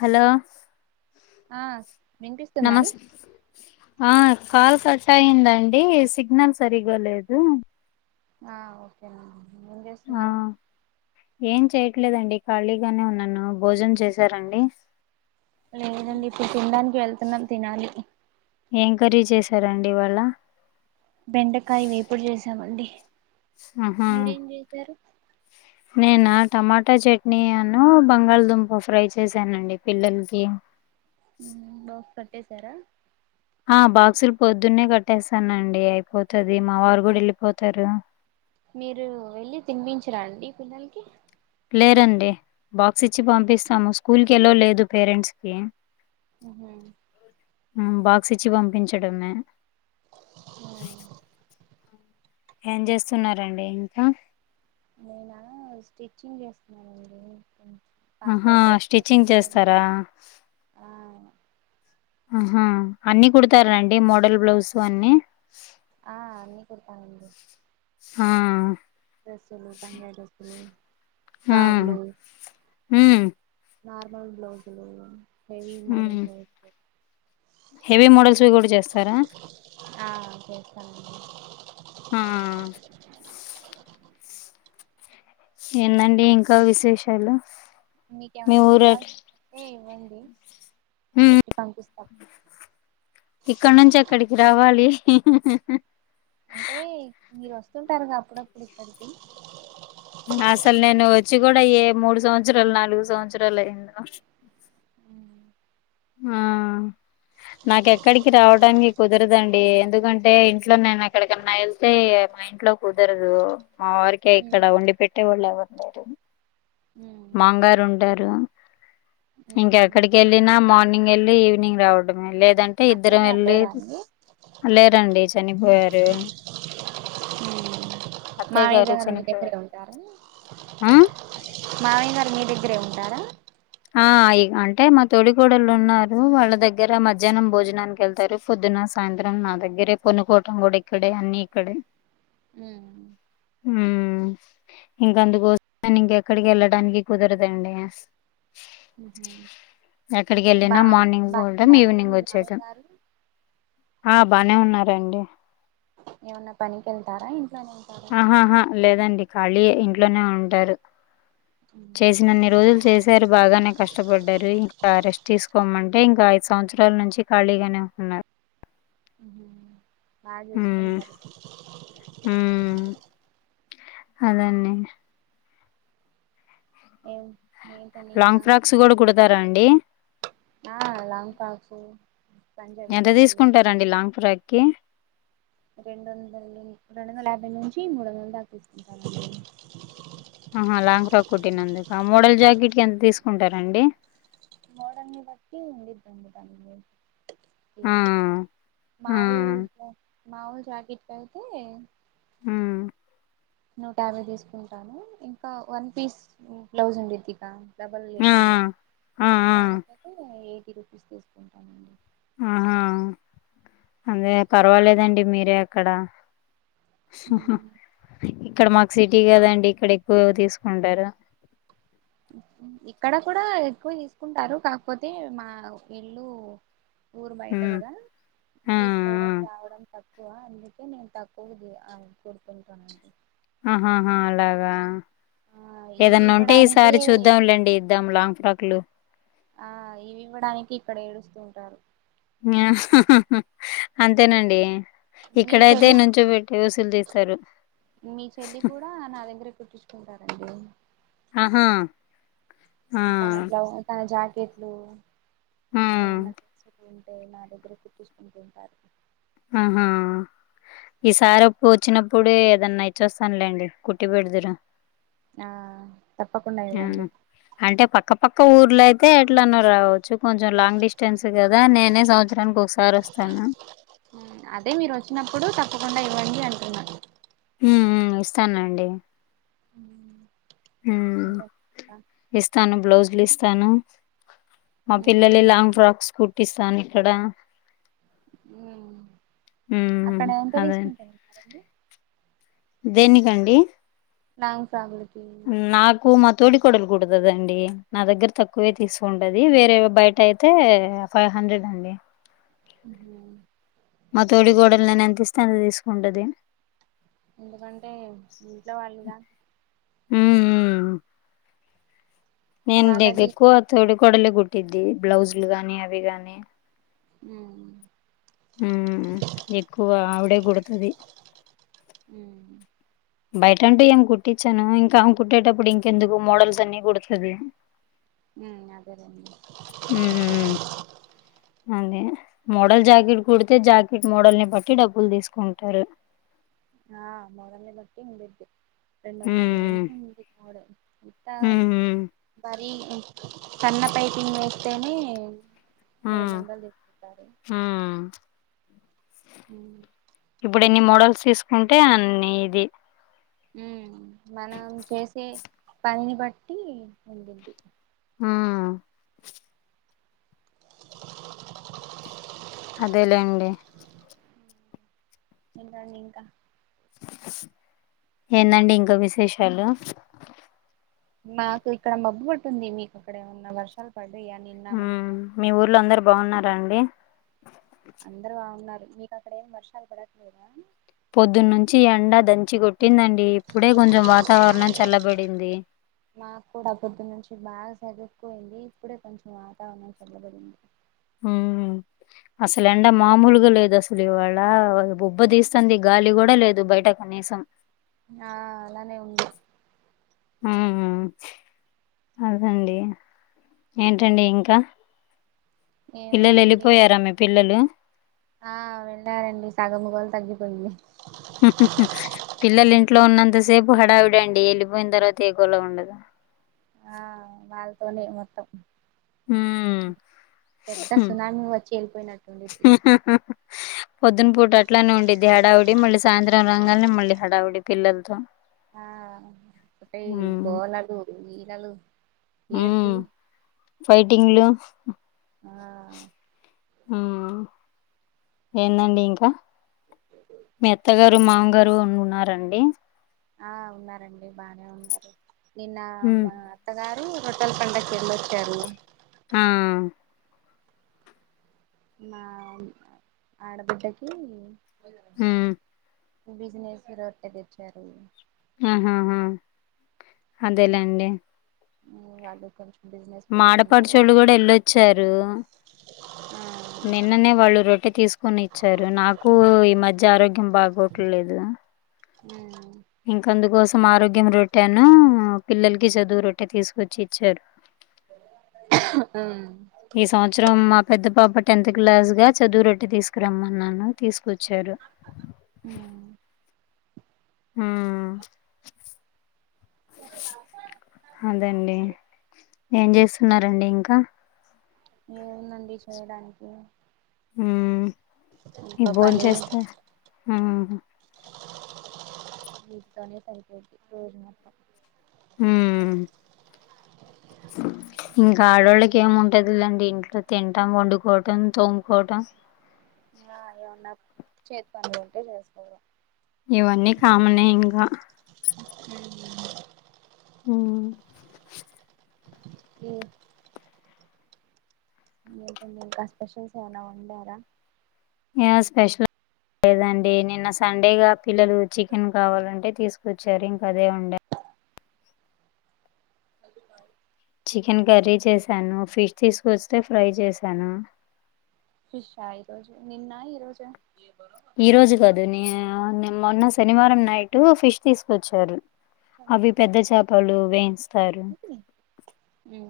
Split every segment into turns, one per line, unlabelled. Hello
ఆ వినిపిస్తుందా అండి
నమస్తే ఆ కాల్ కట్ అయిందండి సిగ్నల్ సరిగాలేదు
ఆ ఓకే అండి ఏం
ఆ
చేస్తున్నారు
ఏం చేయ్యట్లేదండి ఖాళీగానే ఉన్నాను భోజనం చేసి
లేదండి ఇప్పుడు తినడానికి వెళ్తున్నాం తినాలి
ఎం కరీ చేశారండి ఇవాళ
బెండకాయ వేపుడు చేసామండి
ఆహా
మీరేం చేశారు
నేనా టమాటా చట్నీ అను బంగాళదుంప ఫ్రై చేశానండి పిల్లలకి
బాక్స్ కట్టేశారా
ఆ బాక్సులు పొద్దున్నే కట్టేస్తానండి అయిపోతది మా వారు కూడా వెళ్ళిపోతారు
మీరు వెళ్ళి తినిపించరండి పిల్లలకి
లేరండి బాక్స్ ఇచ్చి పంపిస్తాము స్కూల్కి ఎలో లేదు పేరెంట్స్కిి
ఉహు
బాక్స్ ఇచ్చి పంపించడమే ఏం చేస్తున్నారండి ఇంకా
నేన స్టిచ్చింగ్ చేస్తున్నానండి పాప
ఆహా
డ్రెస్సులు
స్టిచ్చింగ్
కుట్టారంట
చేస్తారా
ఆ
ఆహా అన్ని కుదుతరండి మోడల్ బ్లౌజు అన్ని
ఆ అన్ని కొడుతా అండి
ఆ
డ్రెస్సులు పంజాబ్ డ్రెస్సులు
హ్మ్.
ఫ్రాగులు
హ్మ్.
నార్మల్ బ్లౌస్లు హెవీ మోడల్
హ్మ్. హెవీ మోడల్స్ కూడా చేస్తారా
ఆ చేస్తానండి
ఆ ఏందండి ఇంకా విశేషాలు మీ
మీకేమన్నా
ఊరు ఎట్
కుట్టాల్సినవి ఉంటే ఇవ్వండి
హ్మ్.
కుట్టి పంపిస్తాం
ఇక్కడ నుంచి అక్కడికి రావాలి
అంటే మీరు వస్తుంటారుగా అప్పుడప్పుడు ఇక్కడికి
అసలు నేను వచ్చి కూడా ఏ మూడు సంవత్సరాలు నాలుగు సంవత్సరాలు అయిందో
ఉమ్
ఆ నాకెక్కడికి రావడానికి కుదరదండి ఎందుకంటే ఇంట్లో నేను ఎక్కడికన్నా వెళ్తే ఇంట్లో కుదరదు మా వారికి ఇక్కడ వండి పెట్టే వాళ్ళు ఎవ్వరు లేదు
ఉమ్
మాంగారు ఉంటారు
ఉమ్
ఇంకెక్కడికి వెళ్ళిన మా మార్నింగ్ వెళ్ళి ఈవినింగ్ రావడమే లేదంటే
అత్తయ్య
ఇద్దరం
గారు
వెళ్ళి
లేరా అండి
లేరండి చనిపోయారు అత్తయ్య
మామయ్య గారు మీ దగ్గరే
చనిపోయారు
ఉంటారా
ఆ
మావయ్య గారు మీ దగ్గరే ఉంటారా
ఆ అంటే మా తొడి కోడళ్ళు ఉన్నారు వాళ్ళ దగ్గర మధ్యాహ్నం భోజనానికి వెళ్తారు పొద్దున సాయంత్రం నా దగ్గరే పండుకోటం కూడా ఇక్కడే అన్ని ఇక్కడే
ఉ
ఉ ఇంక అందుకోసము ఇంకెక్కడికి వెళ్ళడానికి కుదరదండి
ఉహు
ఎక్కడికి
బా
వెళ్ళినా మార్నింగ్ పోటం
బాగున్నారండి
ఈవినింగ్
మీ మామయ్య
వచ్చేతం
గారు
ఆ బానే ఉన్నారండి
ఏమన్నా పనికి వెళ్తారా ఇంట్లోనేనా
ఆహాహా లేదండి ఖాళీయే ఇంట్లోనే ఉంటారు
ఉమ్
చేసిన అన్ని రోజులు చేసి సార్ బాగానే కష్టపడ్డారు ఇంకా రెస్ట్ తీసుకోమంటే ఇంకా ఐదు సంవత్సరాల నుంచి ఖాళీగానే ఉన్నారు
బాగా చూసుకోండి మరి
ఉమ్ అదండీ
ఏం ఏంటండి
లాంగ్
ఇంకా
ఫ్రాక్స్ కూడా కుడతారా అండి
ఆ లాంగ్ ఫాక్సు పంజాబీ డ్రసులు
రండి లాంగ్ ఫ్రాక్ి
రెండు వందలు రెండు వందల యాభై నుంచి మూడు వందల దాక తీసుకుంటారండి
ఆహా లాంగ్ ఫ్రాక్ కొట్టినందుక మోడల్ జాకెట్ కి ఎంత తీసుకుంటారంండి
మోడల్ ని బట్టి ఉండిందింది. కి
ఆ! ఆ!
మావుల్ మావుల్ జాకెట్ కి ఐతే
ఉమ్
నోట యాభై తీసుకుంటాను ఇంకా వన్ పీస్ బ్లౌజ్ ఉండేద్దిగా డబల్
ఆ
లేకుండ
ఆ ఆ
దానికైతే ఎయిటీ రూపీస్ తీసుకుంటామండి
ఆహా అదే పర్వాలేదండి మీరే అక్కడ ఇక్కడ మాకు సిటీ కదండి ఇక్కడ ఎక్కువ తీసుకుంటారు
ఇక్కడ కూడ ఎక్కువ తీసుకుంటారు కాకపోతే మా ఇళ్ళు ఊరు బయట
హ్మ్
కదా
ఆ
తీసుకోవడం
ఆ
రావడం తక్కువ అందుకే నేను తక్కువ కూరుకుంటానండి
ఆహహా అలాగా
ఆ ఇవి
ఏదన్నా ఉంటే
ఇవ్వడానికే
ఈసారి చూద్దాంలేండి ఇద్దాం లాంగ్ ఫ్రాగ్ లు
ఆ ఇవి ఇవ్వడానికి ఇక్కడ ఏడుస్తు ఉంటారు
ఆ అంతేనండి
మీ
ఇక్కడైతే
చెల్లి
నుంచో ట వసూలు తీస్తారు
మీ చెల్లి కూడ నా దగ్గరె కుట్టించుకుంటారంండి
ఆహా ఆ
తన బ్లౌ తన జాకెట్లు
ఆ
ఏమన్నా తీసుకుంటే నా దగ్గర కుట్టించుకుంటూ ఉంటారు
ఆహా ఈసారి ఎప్పు వచ్చినప్పుడు ఏదన్నా ఇచ్చి వస్తానులేండి కుట్టి బెడుదురు
ఆ తప్పకుండ ఇవ్వండి
ఆ అంటే పక్కపక్క ఊర్లు అయితే ఎట్లాన్నా రావచ్చు కొంచెం లాంగ్ డిస్టెన్స్ కదా నేనే సంవత్సరానికి వ ఈ సార్ వస్తాను
అదే మీరు వచ్చినప్పుడు తప్పకుండ ఇవ్వండి అంటున్నా
ఉమ్ మ్ ఇస్తానండి హ్మ్.
ఎంటండి ఇంకా
ఇస్తాను బ్లౌజ్లు ఇస్తాను మా
ఉమ్,
పిల్లలు లాంగ్ ఫ్రాక్స్ కు టిస్తాన్ ఇక్కడ హ్మ్.
అక్కడ ఎంత
అదే.
తీసుకుంటారు
దేనిక్ అండి
లాంగ్ ఫ్రాగ్లికి
నాకు మా తోడి కొడలు కుడతదండి నా దగ్గర తక్కువే తీసుకుంటది వేరే బయట అయితే ఫైవ్ హండ్రెడ్ అండి
ఉహు
మా తోడి కోడలు నేను ఎంత ఇస్తే అంత తీసుకుంటది
ఎందుకంటే ఇంట్లో వాళ్ళుద
ఉమ్ ఉ నేను దగ
వాళ్ళది
ఎక్కువ తోడి కొడలే కుట్టిద్ది బ్లౌజ్ లు గాని అవి గాని
ఉ
ఉ ఎక్కువ ఆవిడే కుడుతది
వువో
బయట అంటే ఏం కుట్టించాను ఇంకా కుట్టేటప్పుడు ఇంకెందుకు మోడల్స్ అన్ని కుడుతది.
ఉ అదేలేండి
ఉహు అదే మోడల్ జాకెట్ కుడితే జాకెట్ మోడల్ని బట్టి డబ్బులు తీసుకుంటారు.
ఆ మోడలని బట్టి ఉండుద్ది రెండు
మ్మ్
వందలు [unintelligible]
మ్మ్
మరి సన్న పైపింగ్ వేస్తేనే ఇంగా రెండు వందలు తీసుకుంటారు
ఆ
ఉ
ఇప్పుడు ఎన్ని మోడల్స్ తీసుకుంటే అన్ని ఇది
ఉ మనం చేసే పనిని బట్టి ఉండుద్ది
ఆ
[inaudible]
అదేలేండి
ఏంటండి ఇంకా
ఏందండి ఇంకా విశేషాలు
మాకు ఇక్కడ మబ్బు పట్టి ఉంది మీకు అక్కడ ఏమన్నా వర్షాలు పడ్డాయా నిన్నా
మ్మ్
మొన్నా.
మీ ఊర్లో అందరు బాగున్నారాండి
అందరు బాగున్నారు మీకు అక్కడేమ్ వర్షాలు పడట్లేదా.
పొద్దున్న నుంచి ఎడా దంచి కొట్టిందండి ఇప్పుడే కొంచెం వాతావరణం చల్లబడింది.
మాకు కూడా పొద్దు నుంచి బాగా సద్దుకొయింది, ఇప్పుడే కొంచెం వాతావరణం చల్లబడింది.
ఉ అసలు ఎండా మామూలుగా లేదు అస్ అసలు ఇవాళ్ళ బుబ్బ తీస్తాంది గాలి కూడా లేదు బయట కనీసం.
ఆ అలానే ఉంది
ఊఉ ఆ అదండి ఏంటండి ఇంకా పిల్లలు
ఏముందండి
వెళ్ళిపోయారా మీ పిల్లలు
ఆ వెళ్ళారండి సగం గోల తగ్గిపోయింది
హుహుహు పిల్లలు ఇంట్లో ఉన్నంత సేపు హడావిడే అండి వెళ్ళిపోయిన తర్వాతే ఏ గోలా ఉండదు.
ఆ వాళ్ళతోనే మొత్తం
హ్మ్.
పెద్ద సునామీ వచ్చి వెళ్ళిపోయినట్టు ఉండిద్ది
పొద్దున పూట అట్లానే ఉండిద్ది హడావుడి మళ్ళీ సాయంత్రం రాన్గానే మళ్ళీ హడావుడి. పిల్లలతో
ఆ ఒక్కటే
హ్మ్.
గోళలు లీలాలు
హ్మ్.
ఏడుపులు
ఫైటింగ్లు
ఆ
ఉ ఏందండి ఇంకా మీ అత్తగారు మామగార్ రు ఉన్నారా అండి
ఆ ఉన్నారండి బాగానే ఉన్నారు నిన్న
ఉమ్
మా అత్తగారు ఒ రొట్టెల పండగకి వెళ్లొచ్చారు
ఆ
మా ఆడబిడ్డకి
ఉమ్
బిజినెస్ రోట్టే తెచ్చారు
ఆహాహా అదేలేండి
వాళ్లు కొంచెం బిజినెస్
మా
పెట్టుకున్నారు
ఆడపడుచోళ్ళు కూడా వెళ్ళొచ్చారు
ఆ
నిన్ననే వాళ్ళు రొట్టె తీసుకొని ఇచ్చారు నాకు ఈ మధ్య ఆరోగ్యం బాగోట్లేదు
హ్మ్
ఇంక అందుకోసం ఆరోగ్యం రొట్టెను పిల్లలకి చదువు రొట్టె తీసుకొచ్చి ఇచ్చారు
అ
ఈ సంవత్సరం మా పెద్ద పాప టెన్త్ క్లాస్ గా చదువు రొట్టె తీసుకురమ్మన్నాను తీసుకొచ్చారు
హ్మ్
హ్మ్ అదండి ఏం చేస్తున్నారండి ఇంకా
ఏముందండి చేయడానికి
హ్మ్
ఇంట్లో
భోన్
పని
చేస్తా మ్మ్
వీటితోనే సరిపోయిద్ది రోజు మొత్తం
హ్మ్ ఇంక ఆడోళ్ళకి ఏముంటది లేండి ఇంట్లో తింటం వండుకోటం తోముకోటం
ఏమన్నా చేతి పనులు ఉంటే చేసుకోవడం
ఇవన్నీ కామనే ఇంగా
హ్మ్
హ్మ్
హ్మ్ లేదండి ఇంకా స్పెషల్స్ ఏమైనా వండారా
ఏం స్పెషల్ లేదండి నిన్న సండేగా పిల్లలు చికెన్ కావాలంటే తీసుకొచ్చారు ఇంకదే వండా చికెన్ కర్రీ చేశాను ఫిష్ తీసుకొస్తే ఫ్రై చేశాను
ఫిష్షా ఈరోజు నిన్న ఈరోజా
ఈ రోజు కాదు న మొన్న శనివారం నైట్ ఫిష్ తీసుకొచ్చారు అవి పెద్ద చేపలు వేయించుతారు
హ్మ్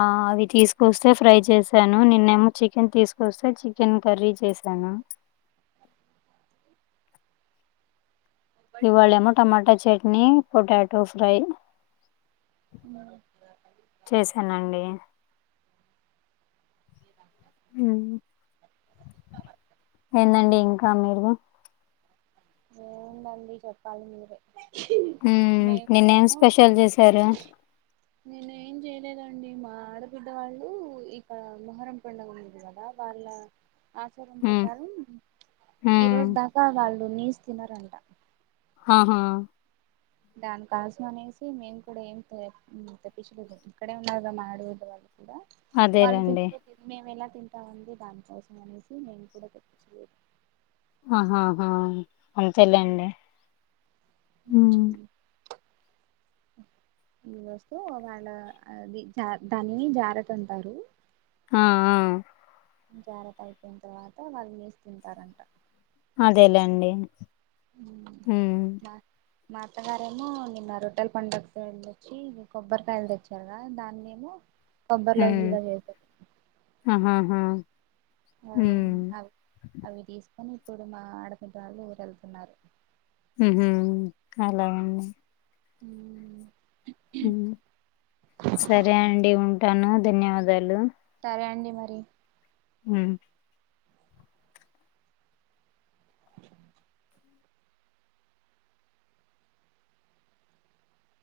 ఆ అవి తీసుకొస్తే ఫ్రై చేసాను నిన్నేమో చికెన్ తీసుకొస్తే చికెన్ కర్రీ చేసాను ఇవాళేమో టమాటా చట్నీ పొటాటో ఫ్రై
[unintelligible]
చేశానండి హ్మ్ ఏందండి ఇంకా వాన పడదు
ఏందండి చెప్పాలి మీరే
హ్మ్ నిన్న ఏం
మేమేమో
స్పెషల్ చేసారు
నేను ఏం చేయలేదండి మా ఆడబిడ్డ వాళ్ళు ఇక మొహరం పండుగ ఉండది కదా వాళ్ళ ఆచారం
హ్మ్
ప్రకారం ఈ
హ్మ్
రోజు దాకా వాళ్ళు నీసు తినరంట
ఆహా
దాని కోసం అనేసి మేము కూడా ఏం తెప్పించలేదు ఇక్కడే ఉన్నారుదా మా ఆడబిడ్డ వాళ్ళు కూడా వాళ్ళు
అదేలేండి.
తినకపోతే మేము ఎలా తింటామండి దానికోసం అనేసి మేము కూడా తెప్పించలేదు
ఆహాహా అంతేలేండి
ఊ
హ్మ్.
హ ఇ వస్తూ ఒకలా అది జా దానిని జారతుంటారు
ఆ ఆ
జాగ్రత్త అయిపోయిన తర్వాత వాళ్ళు నీస్ తింటారంట
అదేలేండి
ఊ
హ్మ్.
బా మా అత్తగారేమో నిన్న రోటల్ పండుగ కని తెచ్చి కొబ్బరికాయలు తెచ్చారు గద దాన్నేమో పొందర్
హ్మ్.
లౌజులుగా చేసె
ఆహాహా హ్మ్.
అవి అవి తీసుకొని ఇప్పుడు మా ఆడపింటి వాళ్ళు ఊరు వెళ్తున్నారు
ఉహు అలాగండి
ఊ
ఉ సరే అండి ఉంటాను ధన్యవాదాలు
సరే అండి మరి
ఊ
అ